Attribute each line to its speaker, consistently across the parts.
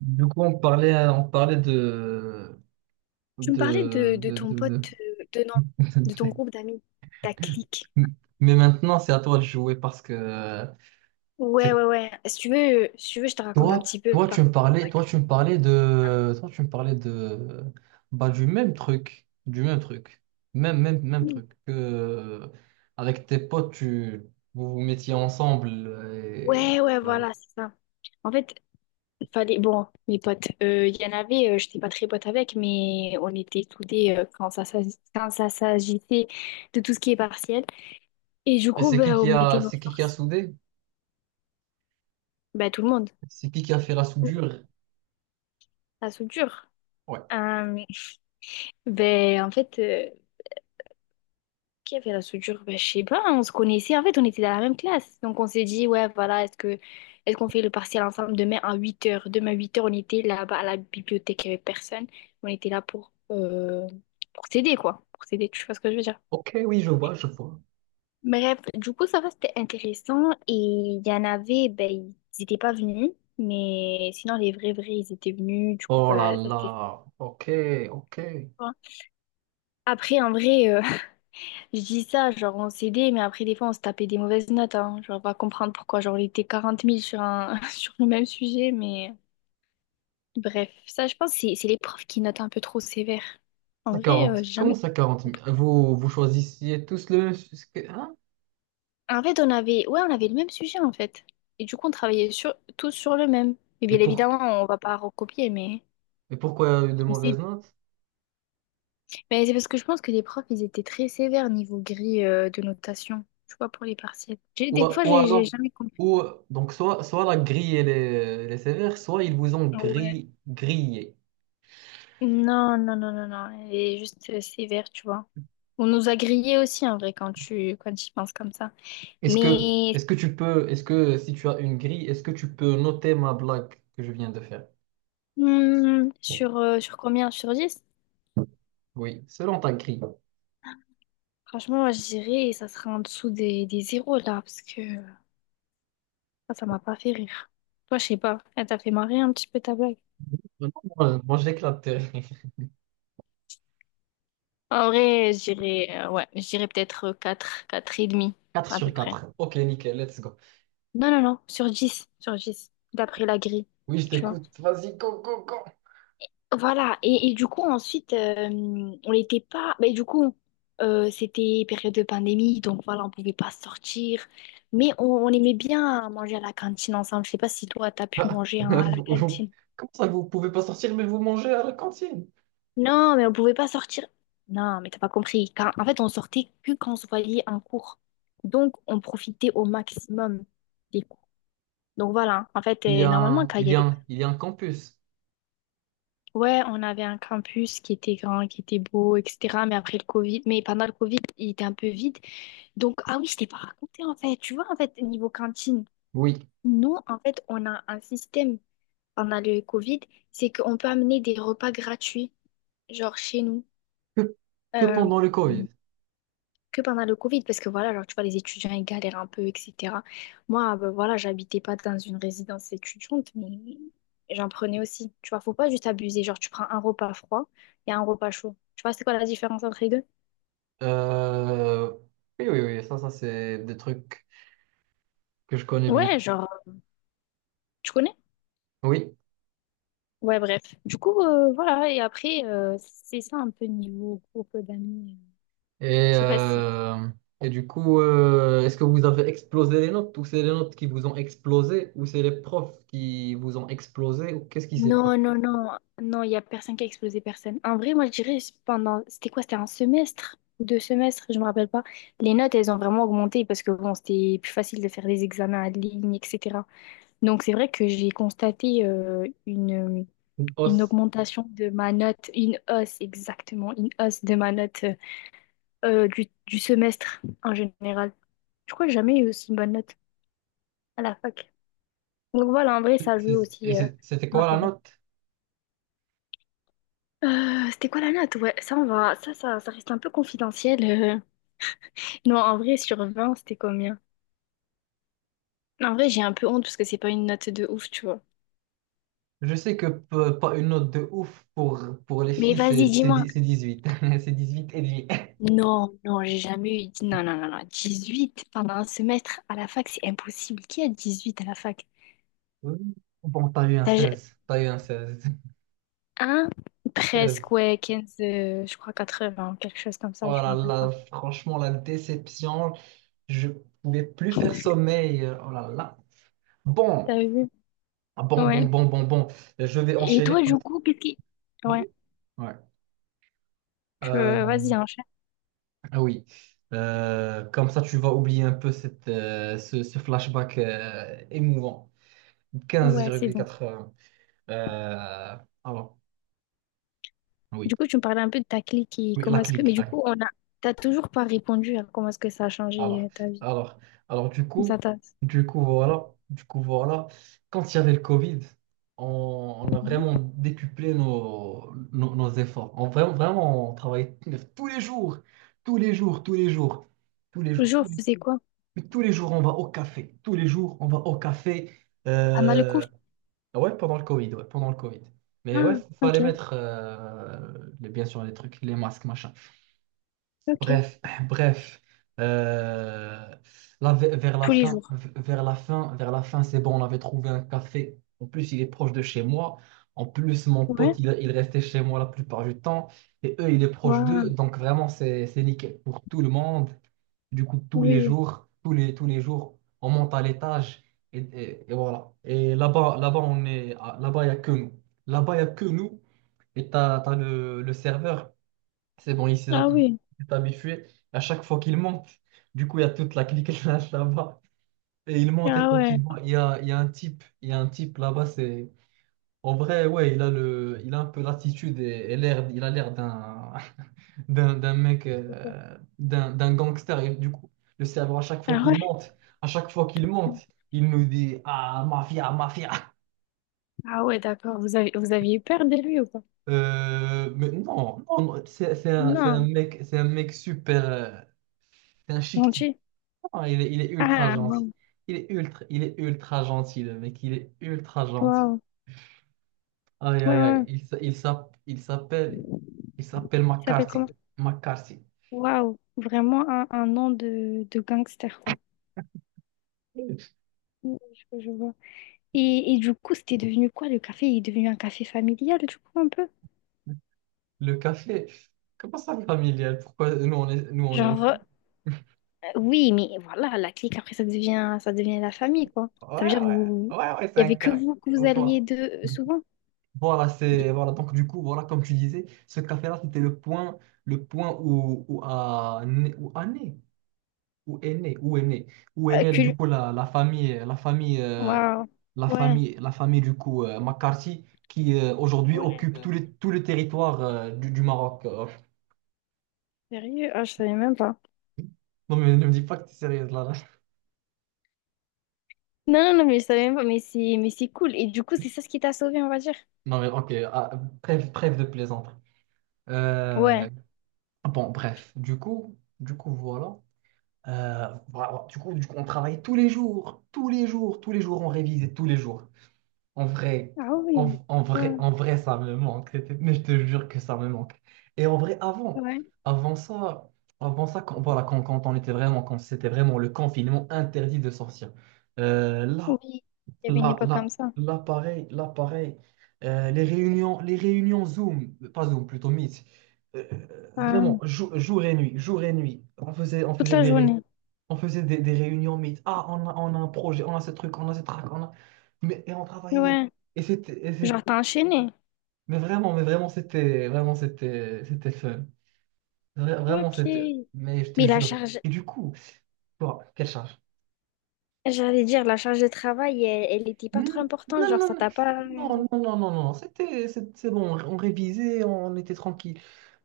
Speaker 1: Du coup, on parlait, on parlait
Speaker 2: Tu me parlais
Speaker 1: de,
Speaker 2: de
Speaker 1: de,
Speaker 2: ton
Speaker 1: de- de-
Speaker 2: pote, de non, de ton groupe d'amis, ta clique.
Speaker 1: de- Mais maintenant, c'est à toi de jouer parce que
Speaker 2: Ouais,
Speaker 1: c'est
Speaker 2: ouais, ouais. Si tu veux, je te raconte un
Speaker 1: toi,
Speaker 2: petit peu
Speaker 1: toi,
Speaker 2: par
Speaker 1: tu me parlais, toi, tu me parlais de, toi, tu me parlais de, bah, du même truc, même
Speaker 2: ouais,
Speaker 1: truc que avec tes potes, vous vous mettiez ensemble et
Speaker 2: ouais, ouais,
Speaker 1: voilà.
Speaker 2: voilà, c'est ça. En fait, il fallait. Bon, mes potes, il y en avait, j'étais pas très pote avec, mais on était soudés quand ça s'agissait de tout ce qui est partiel. Et du coup, ben, on mettait nos
Speaker 1: C'est qui a
Speaker 2: forces.
Speaker 1: soudé?
Speaker 2: Ben, tout le monde.
Speaker 1: C'est qui a fait la soudure?
Speaker 2: La soudure.
Speaker 1: Ouais.
Speaker 2: Euh, ben, en fait, qui avait la soudure? Ben, je sais pas, hein, on se connaissait. En fait, on était dans la même classe. Donc, on s'est dit, ouais, voilà, est-ce qu'on fait le partiel ensemble demain à 8h. Demain à 8h, on était là-bas à la bibliothèque, il n'y avait personne. On était là pour s'aider, quoi. Pour s'aider, tu vois ce que je veux dire?
Speaker 1: Ok, oui, je vois, je vois.
Speaker 2: Bref, du coup, ça va, c'était intéressant. Et il y en avait, ben, ils n'étaient pas venus. Mais sinon, les vrais, vrais, ils étaient venus. Du coup,
Speaker 1: Oh là
Speaker 2: ben, ça, c'était
Speaker 1: là, ok, ok.
Speaker 2: sympa. Après, en vrai, je dis ça, genre on s'aidait, mais après des fois on se tapait des mauvaises notes, hein. Genre on va comprendre pourquoi, genre on était 40 000 sur un... sur le même sujet, mais bref, ça je pense c'est les profs qui notent un peu trop sévère. En
Speaker 1: Ça
Speaker 2: vrai,
Speaker 1: quarante
Speaker 2: j'ai
Speaker 1: comment
Speaker 2: jamais...
Speaker 1: ça quarante 000? Vous, vous choisissiez tous le même sujet, hein?
Speaker 2: En fait on avait, ouais on avait le même sujet en fait, et du coup on travaillait sur... tous sur le même. Et
Speaker 1: Et,
Speaker 2: bien
Speaker 1: pour,
Speaker 2: évidemment on va pas recopier, mais
Speaker 1: et pourquoi il y a eu de
Speaker 2: on
Speaker 1: mauvaises
Speaker 2: s'aide.
Speaker 1: notes?
Speaker 2: Mais c'est parce que je pense que les profs ils étaient très sévères niveau grille de notation, tu vois pour les partiels.
Speaker 1: Ou,
Speaker 2: Des fois
Speaker 1: ou
Speaker 2: j'ai
Speaker 1: alors,
Speaker 2: jamais compris.
Speaker 1: ou, donc soit, la grille elle est sévère, soit ils vous ont
Speaker 2: Ouais.
Speaker 1: grillé.
Speaker 2: Non, non, non, non, non. Elle est juste sévère, tu vois. On nous a grillés aussi, en vrai, quand tu y penses comme ça.
Speaker 1: Est-ce que,
Speaker 2: Mais
Speaker 1: est-ce que tu peux, est-ce que si tu as une grille, est-ce que tu peux noter ma blague que je viens de faire?
Speaker 2: sur combien? Sur 10?
Speaker 1: Oui, selon ta grille.
Speaker 2: Franchement, moi, je dirais ça sera en dessous des zéros, là, parce que ça m'a pas fait rire. Toi, je sais pas. Elle t'a fait marrer un petit peu ta blague.
Speaker 1: Non, Moi j'éclate.
Speaker 2: En vrai, je dirais, ouais, je dirais peut-être quatre et demi,
Speaker 1: 4
Speaker 2: à
Speaker 1: sur
Speaker 2: peu près.
Speaker 1: quatre. Ok, nickel, let's go.
Speaker 2: Non, non, non, sur dix d'après la grille,
Speaker 1: Oui, je
Speaker 2: tu vois.
Speaker 1: t'écoute. Vas-y, go, go, go.
Speaker 2: Voilà, et du coup, ensuite, on n'était pas. Mais du coup, c'était période de pandémie, donc voilà, on pouvait pas sortir. Mais on aimait bien manger à la cantine ensemble. Je sais pas si toi, t'as pu
Speaker 1: Ah,
Speaker 2: manger hein, à la cantine.
Speaker 1: comment ça, vous pouvez pas sortir, mais vous mangez à la cantine?
Speaker 2: Non, mais on pouvait pas sortir. Non, mais t'as pas compris. En fait, on sortait que quand on se voyait en cours. Donc, on profitait au maximum des cours. Donc voilà, en fait,
Speaker 1: Il y a
Speaker 2: normalement,
Speaker 1: un,
Speaker 2: quand il
Speaker 1: il
Speaker 2: y
Speaker 1: y a
Speaker 2: avait pas
Speaker 1: un, il y a un campus.
Speaker 2: Ouais, on avait un campus qui était grand, qui était beau, etc. Mais après le Covid, mais pendant le Covid, il était un peu vide. Donc, ah oui, je t'ai pas raconté en fait. Tu vois, en fait, niveau cantine,
Speaker 1: Oui.
Speaker 2: nous, en fait, on a un système pendant le Covid, c'est qu'on peut amener des repas gratuits, genre chez nous.
Speaker 1: Que, que
Speaker 2: Euh,
Speaker 1: pendant le Covid.
Speaker 2: que pendant le Covid, parce que voilà, genre, tu vois, les étudiants, ils galèrent un peu, etc. Moi, ben, voilà, j'habitais pas dans une résidence étudiante, mais j'en prenais aussi. Tu vois, faut pas juste abuser. Genre, tu prends un repas froid et un repas chaud. Tu vois, c'est quoi la différence entre les deux?
Speaker 1: Euh, oui, oui, oui. C'est des trucs que je connais bien.
Speaker 2: Ouais, genre, tu connais?
Speaker 1: Oui.
Speaker 2: Ouais, bref. Du coup, voilà, et après, c'est ça un peu niveau groupe d'amis.
Speaker 1: Et,
Speaker 2: Je sais pas si
Speaker 1: euh, et du coup, est-ce que vous avez explosé les notes? Ou c'est les notes qui vous ont explosé? Ou c'est les profs qui vous ont explosé? Ou qu'est-ce qui s'est passé?
Speaker 2: Non, non, non, non, il n'y a personne qui a explosé personne. En vrai, moi, je dirais, c'est pendant, c'était quoi? C'était un semestre ou deux semestres, je me rappelle pas. Les notes, elles ont vraiment augmenté parce que bon, c'était plus facile de faire des examens en ligne, etc. Donc, c'est vrai que j'ai constaté une,
Speaker 1: Une
Speaker 2: une
Speaker 1: hausse.
Speaker 2: augmentation de ma note, une hausse, exactement, une hausse de ma note du semestre en général. Je crois que j'ai jamais eu aussi une bonne note à la fac. Donc, voilà, en vrai, ça joue aussi
Speaker 1: C'était
Speaker 2: ma
Speaker 1: quoi la
Speaker 2: faveur.
Speaker 1: note?
Speaker 2: C'était quoi la note? Ouais, ça, on va... ça reste un peu confidentiel. Non, en vrai, sur 20, c'était combien? En vrai, j'ai un peu honte parce que c'est pas une note de ouf, tu vois.
Speaker 1: Je sais que pas une note de ouf pour les
Speaker 2: Mais
Speaker 1: filles,
Speaker 2: vas-y,
Speaker 1: c'est c'est
Speaker 2: dis-moi.
Speaker 1: dix- c'est 18. C'est 18 et demi.
Speaker 2: Non, non, j'ai jamais eu dix-, non, non, non, non, huit pendant un semestre à la fac, c'est impossible. Qui a 18 à la fac?
Speaker 1: Oui. Bon, t'as eu un
Speaker 2: T'as ju-
Speaker 1: 16. T'as eu un 16.
Speaker 2: un?
Speaker 1: 16.
Speaker 2: Presque, ouais, 15 je crois 80 quelque chose comme
Speaker 1: Oh
Speaker 2: ça, je me
Speaker 1: là
Speaker 2: rappelle
Speaker 1: là,
Speaker 2: pas.
Speaker 1: franchement, la déception. Je pouvais plus faire sommeil. Oh là là.
Speaker 2: T'as
Speaker 1: Bon.
Speaker 2: vu?
Speaker 1: Ah, bon, bon,
Speaker 2: Ouais.
Speaker 1: bon, bon, bon. Je vais
Speaker 2: Et
Speaker 1: enchaîner.
Speaker 2: toi, du coup, qu'est-ce qui.
Speaker 1: Oui.
Speaker 2: Ouais,
Speaker 1: Ouais.
Speaker 2: tu...
Speaker 1: Euh,
Speaker 2: vas-y, enchaîne.
Speaker 1: ah oui. Comme ça, tu vas oublier un peu ce flashback émouvant.
Speaker 2: Ouais, c'est bon.
Speaker 1: 15,80. Euh, alors,
Speaker 2: Du
Speaker 1: oui,
Speaker 2: coup, tu me parlais un peu de ta clique et
Speaker 1: oui,
Speaker 2: comment
Speaker 1: la
Speaker 2: est-ce que... Mais
Speaker 1: clique,
Speaker 2: du
Speaker 1: la clique.
Speaker 2: coup, on a... t'as toujours pas répondu à comment est-ce que ça a changé
Speaker 1: Alors,
Speaker 2: ta vie.
Speaker 1: alors, alors, du
Speaker 2: Ça
Speaker 1: coup,
Speaker 2: t'a...
Speaker 1: du coup, voilà, du coup, voilà, quand il y avait le Covid, on a
Speaker 2: Ouais.
Speaker 1: vraiment décuplé nos efforts. On, vraiment, vraiment, on travaillait tous les jours, tous les jours, tous les jours, tous les jours,
Speaker 2: Toujours, vous faisiez quoi?
Speaker 1: mais tous les jours, on va au café. Tous les jours, on va au café.
Speaker 2: Ah, mal le coup?
Speaker 1: Euh, ouais, pendant le Covid, ouais, pendant le Covid. Mais
Speaker 2: Ah,
Speaker 1: ouais, fallait
Speaker 2: ok,
Speaker 1: mettre, bien sûr, les trucs, les masques, machin.
Speaker 2: ok.
Speaker 1: Bref, bref, euh, là, vers la
Speaker 2: Tous les
Speaker 1: fin,
Speaker 2: jours.
Speaker 1: vers la fin, vers la fin, c'est bon, on avait trouvé un café. En plus, il est proche de chez moi. En plus, mon
Speaker 2: Ouais.
Speaker 1: pote, il restait chez moi la plupart du temps. Et eux, il est proche d'eux.
Speaker 2: Waouh.
Speaker 1: Donc, vraiment, c'est nickel pour tout le monde. Du coup, tous les
Speaker 2: Oui.
Speaker 1: jours, tous les jours, on monte à l'étage. Et voilà. Et là-bas, là-bas, là-bas, il n'y a que nous. Là-bas, il n'y a que nous. Et t'as le serveur. C'est bon, il s'est
Speaker 2: Ah oui.
Speaker 1: il s'est habitué à chaque fois qu'il monte. Du coup, il y a toute la clique là-bas. Et il monte et
Speaker 2: Ah
Speaker 1: quand
Speaker 2: ouais.
Speaker 1: il voit, il y a un type, il y a un type là-bas, c'est. En vrai, ouais, il a un peu l'attitude et l'air, il a l'air d'un d'un mec,
Speaker 2: D'accord.
Speaker 1: d'un gangster. Et du coup, le cerveau, à chaque fois
Speaker 2: Ah
Speaker 1: qu'il
Speaker 2: ouais.
Speaker 1: monte, à chaque fois qu'il monte, il nous dit, ah, mafia, mafia.
Speaker 2: Ah ouais, d'accord. Vous avez... vous aviez eu peur de lui ou pas?
Speaker 1: Mais non, non, non,
Speaker 2: Non.
Speaker 1: c'est un mec super, c'est un chic type.
Speaker 2: Gentil.
Speaker 1: Ah, il est ultra
Speaker 2: Ah,
Speaker 1: gentil.
Speaker 2: waouh.
Speaker 1: Il est ultra gentil, le mec. Il est ultra gentil.
Speaker 2: Waouh.
Speaker 1: Aïe,
Speaker 2: Ouais,
Speaker 1: aïe, aïe.
Speaker 2: ouais.
Speaker 1: Il s'appelle
Speaker 2: Il s'appelle comment?
Speaker 1: McCarthy. McCarthy.
Speaker 2: Waouh. Vraiment un nom de gangster, quoi. Oui, je vois. Et du coup, c'était devenu quoi le café? Il est devenu un café familial, du coup, un peu?
Speaker 1: Le café, comment ça familial? Pourquoi nous on est une
Speaker 2: Genre,
Speaker 1: famille?
Speaker 2: oui, mais voilà, la clique, après, ça devient la famille, quoi. Ça veut
Speaker 1: Ouais,
Speaker 2: dire que
Speaker 1: ouais,
Speaker 2: vous,
Speaker 1: ouais, ouais, c'est
Speaker 2: il y
Speaker 1: un
Speaker 2: avait
Speaker 1: cas
Speaker 2: que
Speaker 1: au
Speaker 2: vous alliez
Speaker 1: Voilà,
Speaker 2: de souvent.
Speaker 1: Voilà, c'est, voilà, donc du coup, voilà, comme tu disais, ce café-là, c'était le point, où, a né, où a né. Où est né? Où est né? Où est née, du
Speaker 2: Que...
Speaker 1: coup, la famille, la famille,
Speaker 2: Waouh.
Speaker 1: la
Speaker 2: Ouais,
Speaker 1: famille, la famille, du coup, McCarthy, qui aujourd'hui occupe
Speaker 2: ouais.
Speaker 1: tout le territoire du Maroc.
Speaker 2: Sérieux? Ah, je savais même pas.
Speaker 1: Non, mais ne me dis pas que tu es sérieuse là.
Speaker 2: Non, non, non, mais je savais même pas, mais c'est cool. Et du coup, c'est ça ce qui t'a sauvé, on va dire.
Speaker 1: Non, mais ok, ah, bref de plaisanter.
Speaker 2: Ouais.
Speaker 1: Euh, bon, bref, du coup, voilà. Voilà, du coup, on travaillait tous les jours, tous les jours, tous les jours, on révisait tous les jours. En vrai,
Speaker 2: Ah oui. Ouais,
Speaker 1: En vrai, ça me manque. Mais je te jure que ça me manque. Et en vrai,
Speaker 2: ouais.
Speaker 1: avant ça, avant ça, quand on était vraiment, quand c'était vraiment le confinement interdit de sortir.
Speaker 2: Oui.
Speaker 1: Là,
Speaker 2: Il y avait une
Speaker 1: la-
Speaker 2: époque comme
Speaker 1: la-
Speaker 2: ça.
Speaker 1: l'appareil, l'appareil, les réunions, Zoom, pas Zoom, plutôt Meet. Euh,
Speaker 2: Ah,
Speaker 1: Vraiment, jour et nuit,
Speaker 2: toute la journée.
Speaker 1: on faisait des réunions Meet. Ah, on a un projet, on a ce truc, on a ce trac, on a. Mais, et on travaillait.
Speaker 2: Ouais.
Speaker 1: Et c'était, et c'est-
Speaker 2: Genre, t'as enchaîné.
Speaker 1: mais vraiment, mais vraiment, c'était, vraiment, c'était fun. Vraiment,
Speaker 2: Ok.
Speaker 1: c'était, mais je te
Speaker 2: Mais la
Speaker 1: jure.
Speaker 2: charge,
Speaker 1: Et du coup, bon, quelle charge?
Speaker 2: j'allais dire, la charge de travail, elle, elle était pas
Speaker 1: Hmm,
Speaker 2: trop importante,
Speaker 1: non,
Speaker 2: genre
Speaker 1: non,
Speaker 2: ça t'a pas...
Speaker 1: non, non, non, non, non, non, c'est bon, on révisait, on était tranquille.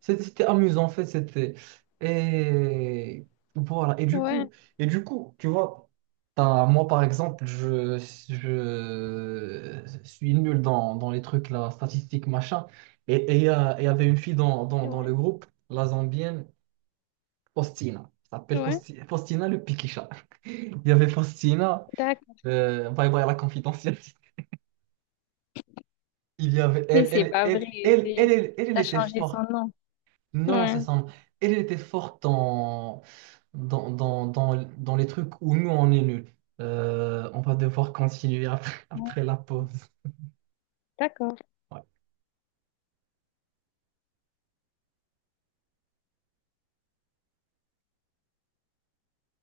Speaker 1: C'était amusant, en fait, c'était. Et voilà,
Speaker 2: Ouais,
Speaker 1: et du coup, tu vois, moi, par exemple, je suis nul dans les trucs, là, statistiques, machin. Il y avait une fille dans
Speaker 2: ouais,
Speaker 1: le groupe, la Zambienne, Faustina. Elle s'appelle
Speaker 2: ouais.
Speaker 1: Faustina le Pikicha. Il y avait Faustina,
Speaker 2: D'accord.
Speaker 1: bye bye la confidentielle.
Speaker 2: Mais
Speaker 1: Elle,
Speaker 2: c'est
Speaker 1: elle,
Speaker 2: pas vrai,
Speaker 1: elle, elle, elle,
Speaker 2: c'est...
Speaker 1: elle, elle, elle
Speaker 2: T'as
Speaker 1: était
Speaker 2: changé son
Speaker 1: forte.
Speaker 2: nom.
Speaker 1: Non,
Speaker 2: Ouais.
Speaker 1: c'est ça. Elle était forte dans les trucs où nous, on est nuls. On va devoir continuer après,
Speaker 2: Ouais.
Speaker 1: après la pause.
Speaker 2: D'accord.